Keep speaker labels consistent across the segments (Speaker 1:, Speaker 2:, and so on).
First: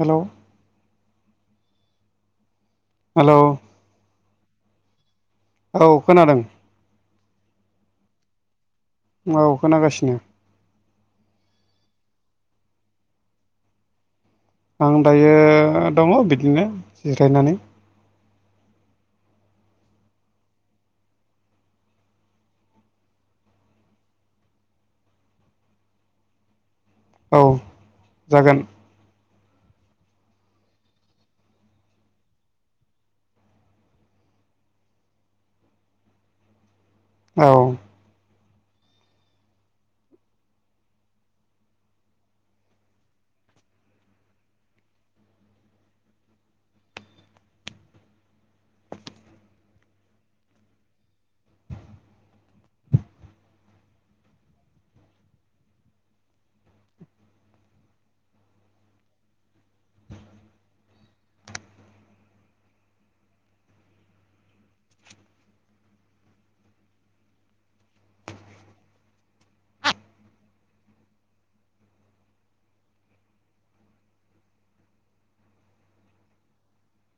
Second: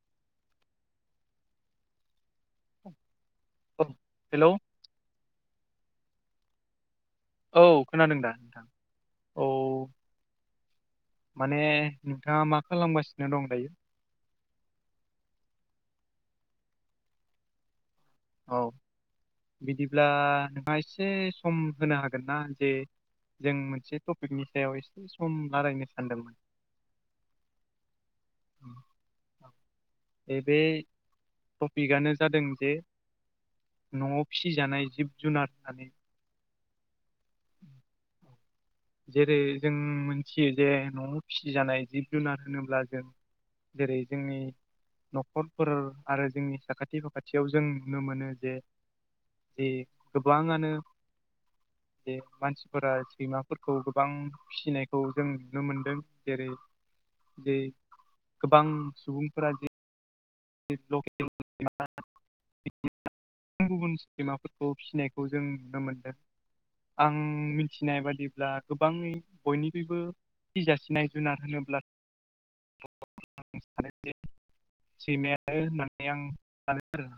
Speaker 1: Hello
Speaker 2: औ
Speaker 1: hello
Speaker 2: औ hello
Speaker 1: औ खोनादों
Speaker 2: औ खोनादों दा नोंथां
Speaker 1: औ खोनागासिनो
Speaker 2: माने नोंथाङा मा खालामगासिनो दं दायो
Speaker 1: आं दायो दङ बिदिनो जिरायनानै
Speaker 2: औ बिदिब्ला नोंहा एसे सम होनो हागोन ना जे जों मोनसे टपिकनि सायाव एसे सम रायलायनो सानदोंमोन
Speaker 1: औ जागोन
Speaker 2: बे टपिकआनो जादों जे न'आव फिसिजानाय जिब जुनार होननानै
Speaker 1: औ [inaudible]
Speaker 2: जेरै जों मोनथियो जे न'आव फिसिजानाय जिब जुनार होनोब्ला जों जेरै जोंनि न'खरफोर आरो जोंनि साखाथि फाखाथियाव जों नुनो मोनो जे दे गोबाङानो जे मानसिफोरा सैमाफोरखौ गोबां फिसिनायखौ जों नुनो मोनदों जेरै जे गोबां सुबुंफोरा जे [unintelligible] गुबुन गुबुन सैमाफोरखौ फिसिनायखौ जों नुनो मोनदों आं मिथिनाय बादिब्ला गोबां बयनिख्रुइबो फिसिजासिनाय जुनार होनोब्ला [unintelligible] सैमायानो होननानै आं सानो आरो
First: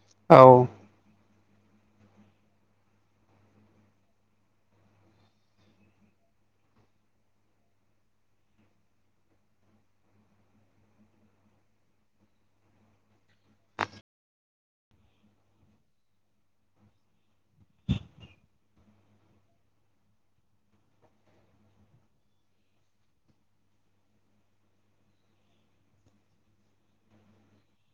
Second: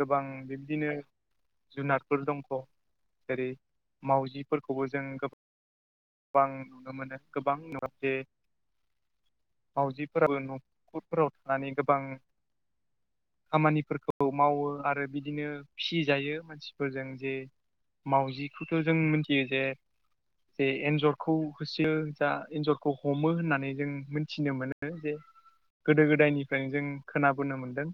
Speaker 2: गोबां
Speaker 1: औ
Speaker 2: बिबदिनो जुनारफोर दंख' जेरै मावजिफोरखौबो जों गोबां बां नुनो मोनो गोबां नुवासे मावाउजिफोराबो न'खरफोराव थानानै गोबां खामानिफोरखौ मावो आरो बिदिनो फिजायो मानसिफोरजों जे मावजिखौथ' जों मिथियो जे एन्जरखौ होसोयो जा एन्जरखौ हमो होननानै जों मोनथिनो मोनो जे गोदो गोदायनिफ्रायनो जों खोनाबोनो मोन्दों।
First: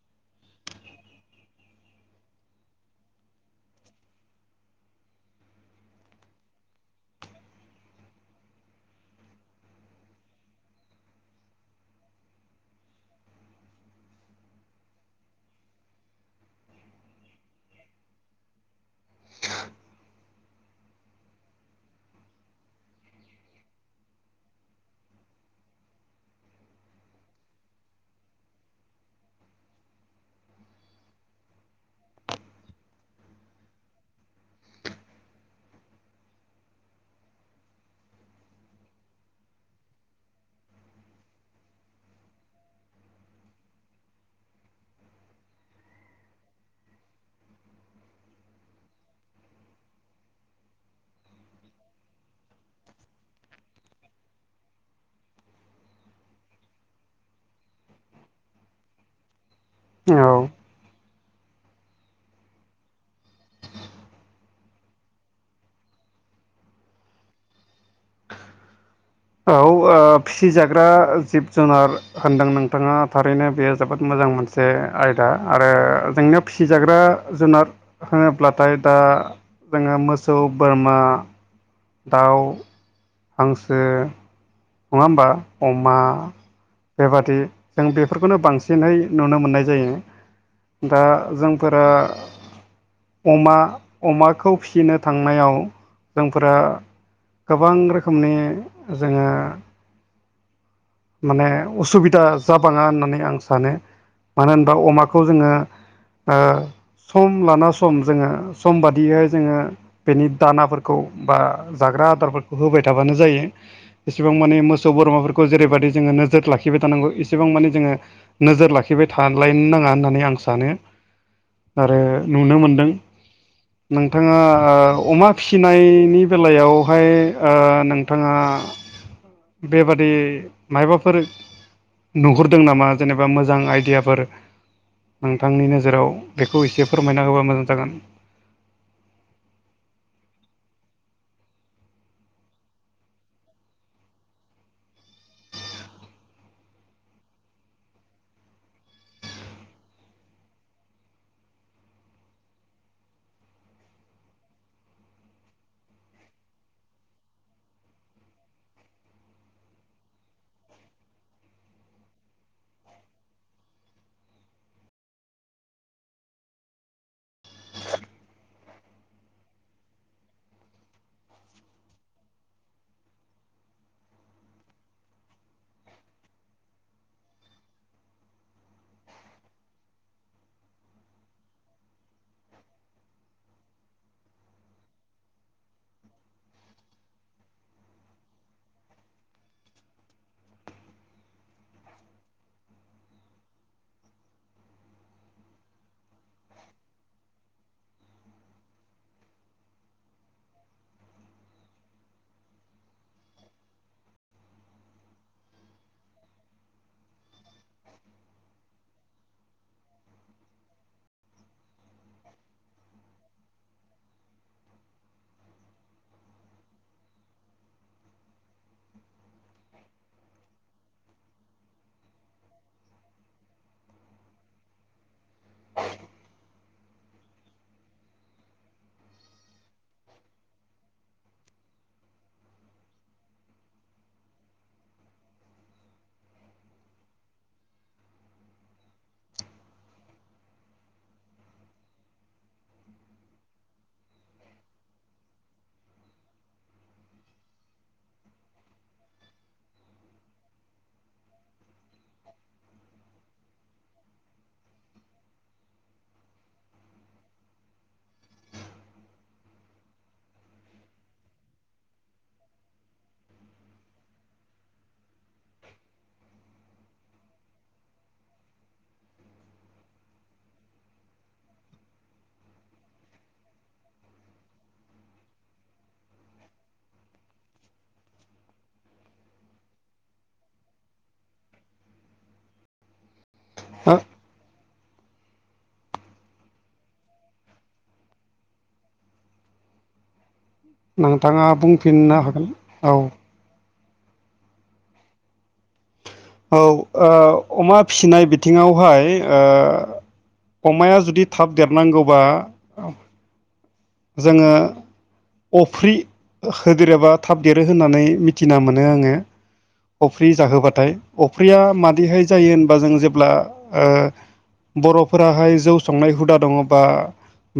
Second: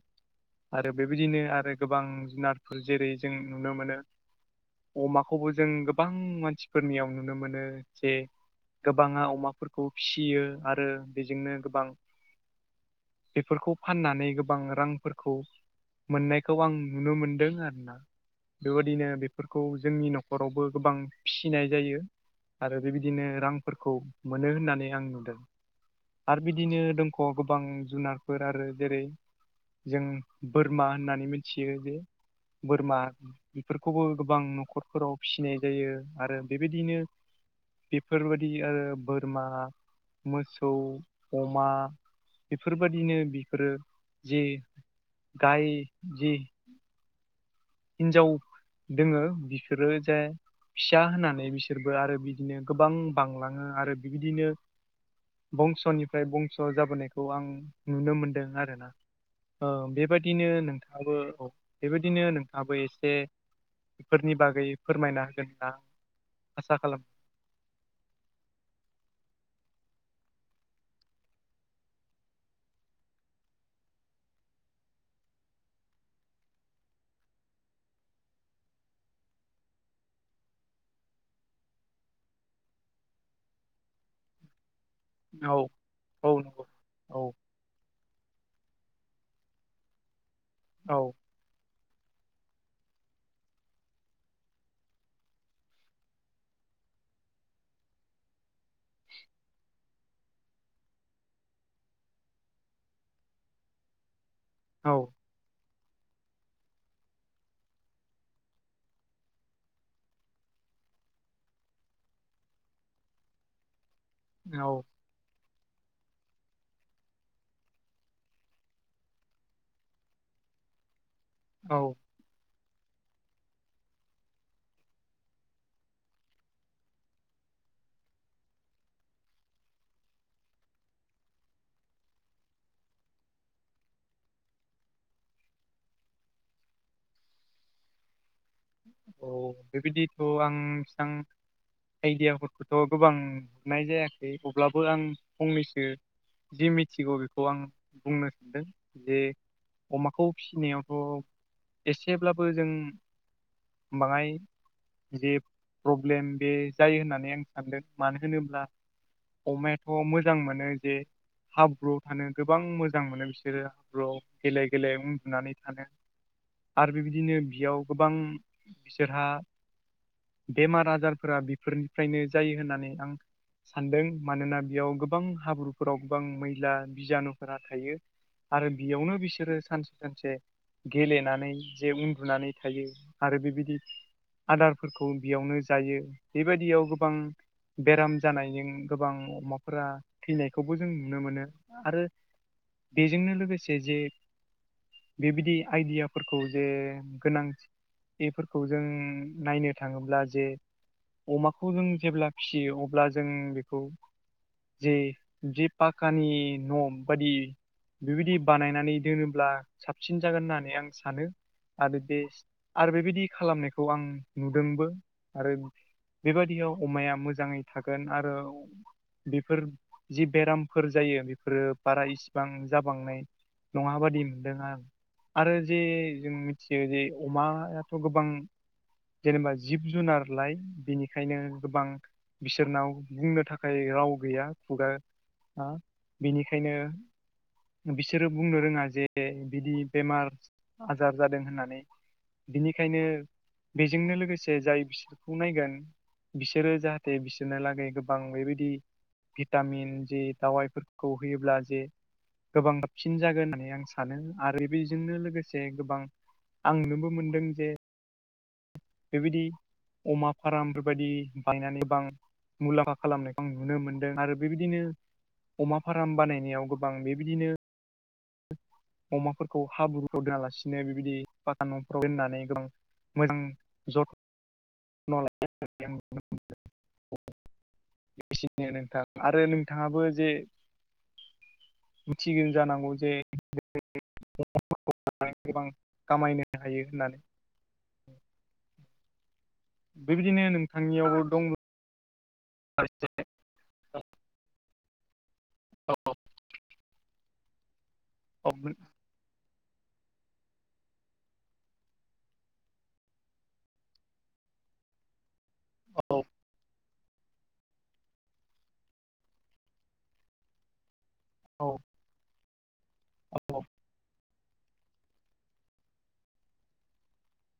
Speaker 2: आरो बेबायदिनो आरो गोबां जुनारफोर जेरै जों नुनो मोनो। अमाखौबो जों गोबां मानसिफोरनियाव नुनो मोनो। जे गोबाङा अमाफोरखौ फिसियो आरो बेजोंनो गोबां बेफोरखौ फाननानै गोबां रांफोरखौ मोननायखौ आं नुनो मोनदों आरो ना। बेबायदिनो बेफोरखौ जोंनि न'खरावबो गोबां फिसिनाय जायो। आरो बेबायदिनो रांफोरखौ मोनो होननानै आं नुदों। आरो बिदिनो दंख' गोबां जुनारफोर आरो जेरै- जों बोरमा होननानै मिथियो जे बोरमा बेफोरखौबो गोबां न'खरफोराव फिसिनाय जायो आरो बेबायदिनो बेफोरबायदि आरो बोरमा, मोसौ, अमा, बेफोरबायदिनो बेफोरो जि गाय जि हिनजाव दोङो बिसोरो जे फिसा होनानै बिसोरबो आरो बिदिनो गोबां बांलाङो आरो बिबायदिनो बंस'निफ्राय बंस' जाबोनायखौ आं नुनो मोनदों आरोना। बेबायदिनो नोंथाङाबो औ बेबायदिनो नोंथां। आबो एसे बेफोरनि बागै फोरमायना होगोन होनना आसा खालामो।
Speaker 1: औ फिसिजाग्रा जिब - जुनार। होनदों नोंथाङा थारैनो बेयो जोबोद मोजां मोनसे आयदा आरो जोंनियाव फिसिजाग्रा जुनार होनोब्लाथाय दा जोङो मोसौ, बोरमा, दवाई। हांसो नङा होमबा
Speaker 2: औ
Speaker 1: अमा
Speaker 2: औ नंगौ औ
Speaker 1: बेबादि जों बेफोरखौनो बांसिनै नुनो मोननाय जायो
Speaker 2: औ
Speaker 1: दा जोंफोरा अमा अमाखौ फिसिनो थांनायाव जोंफोरा गोबां रोखोमनि जोङो माने उसुबिदा जाबाङा होननानै आं सानो मानो होनबा
Speaker 2: औ
Speaker 1: अमाखौ जोङो सम लाना सम जोङो सम बादियैहाय जोङो बेनि दानाफोरखौ बा जाग्रा आदारफोरखौ होबाय थाबानो जायो। एसेबां माने
Speaker 2: औ
Speaker 1: मोसौ बोरमाफोरखौ जेरैबाददि जोङो नोजोर लाखिबाय थानांगौ इसेबां माने जोङो नोजोर लाखिबाय थालायनो नाङा होननानै आं सानो
Speaker 2: औ
Speaker 1: आरो नुनो मोनदों। नोंथाङा अमा फिसिनायनि बेलायावहाय नोंथाङा बेबादि मायबाफोर नुहुरदों नामा जेनेबा मोजां आइदियाफोर। नोंथांनि नोजोराव बेखौ एसे फोरमायना होबा मोजां जागोन।
Speaker 2: औ बेबायदिथ' आं इसेबां आइडियाफोरखौथ' गोबां नुनाय जायाखै अब्लाबो आं फंनैसो जि मिथिगौ बेखौ आं बुंनो सानदों जे अमाखौ फिसिनायावथ' एसेब्लाबो जों बाङाय जे प्रब्लेम बे जायो होननानै आं सानदों मानो होनोब्ला अमायाथ' मोजां मोनो जे हाब्रुआव थानो गोबां मोजां मोनो बिसोरो हाब्रुआव गेले गेले उन्दुनानै थानो। आरो बेबायदिनो बियाव गोबां बिसोरहा बेमार आजारफोरा बेफोरनिफ्रायनो जायो होननानै आं सानदों मानोना बेयाव गोबां हाब्रुफोराव गोबां मैला बिजानुफोरा थायो। आरो बेयावनो बिसोरो सानसे सानसे गेलेनानै जे उन्दुनानै थायो। आरो बेबायदि आदारफोरखौ बेयावनो जायो बेबायदियाव गोबां बेराम जानायजों गोबां अमाफोरा थैनायखौबो जों नुनो मोनो। आरो बेजोंनो लोगोसे जे बेबायदि आइडियाफोरखौ जे गोनांथि बेफोरखौ जों नायनो थाङोब्ला जे अमाखौ जों जेब्ला फिसियो अब्ला जों बेखौ जे जे पाकानि न' बादि बेबायदि बानायनानै दोनोब्ला साबसिन जागोन होननानै आं सानो आरो बे आरो बेबायदि खालामनायखौ आं नुदोंबो आरो बेबायदियाव अमाया मोजाङै थागोन आरो बेफोर जि बेरामफोर जायो बेफोरो बारा इसिबां जाबांनाय नङाबादि मोनदों आं आरो जे जों मिथियो जे अमा हाथ' गोबां जेनेबा जिब जुनार लाइ बेनिखायनो गोबां बिसोरनाव बुंनो थाखाय राव गैया खुगा हा बेनिखायनो बिसोरो बुंनो रोङा जे बिदि बेमार आजार जादों होननानै। बिनिखायनो बेजोंनो लोगोसे जाय बिसोरखौ नायगोन। बिसोरो जाहाथे बिसोरनो लागै गोबां बेबायदि भिटामिन जे दावाइफोरखौ होयोब्ला जे गोबां साबसिन जागोन होननानै आं सानो आरो बेजोंनो लोगोसे गोबां आं नुबो मोनदों जे बेबायदि अमा फार्म बेफोरबायदि बायनानै गोबां मुलाम्फा खालामनायखौ आं नुनो मोन्दों आरो बेबायदिनो अमा फार्म बानायनायाव गोबां बेबायदिनो अमाफोरखौ हाब्रुफोराव दोनालासिनो बेबायदि पाका न'फोराव दोननानै गोबां मोजां जथ [unintelligible] एसेनो नोंथां आरो नोंथाङाबो जे मिथिगोन जानांगौ जे
Speaker 1: हा
Speaker 2: गोबां खामायनो हायो होननानै। बेबायदिनो नोंथांनियावबो
Speaker 1: नोंथाङा
Speaker 2: दं
Speaker 1: बुंफिननो हागोन औ
Speaker 2: औ औ।
Speaker 1: औ अमा फिसिनाय
Speaker 2: औ
Speaker 1: बिथिङावहाय। आ अमाया जुदि थाब देरनांगौबा जोङो अफ्रि
Speaker 2: औ
Speaker 1: होदेरोबा थाब देरो होननानै मिथिना मोनो आङो अफ्रि जाहोबाथाय। अफ्रिया
Speaker 2: औ
Speaker 1: मादिहाय जायो होनबा जों जेब्ला
Speaker 2: औ
Speaker 1: ओ बर'फोराहाय जौ संनाय हुदा दङबा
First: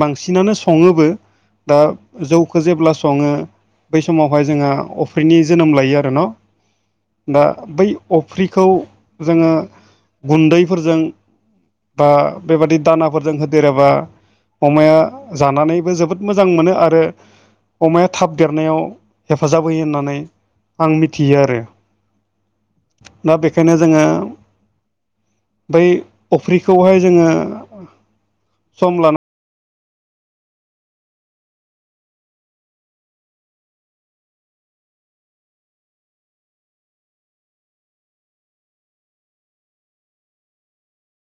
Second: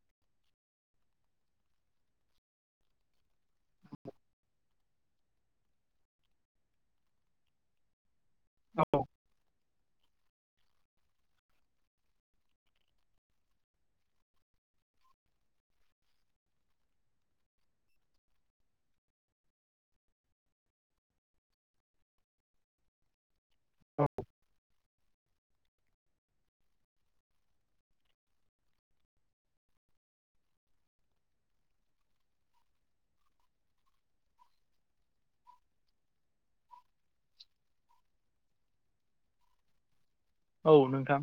Speaker 1: बांसिनानो सङोबो। दा जौखौ जेब्ला सङो बै समावहाय जोंहा अफ्रिनि जोनोम लायो आरो न। दा बै अफ्रिखौ जोङो गुन्दैफोरजों बा बेबादि दानाफोरजों होदेरोबा अमाया जानानैबो जोबोद मोजां मोनो आरो अमाया थाब देरनायाव हेफाजाब होयो होननानै आं मिथियो आरो दा बेखायनो जोङो बै अफ्रिखौहाय जोङो सम लानानै
Speaker 2: औ नोंथां।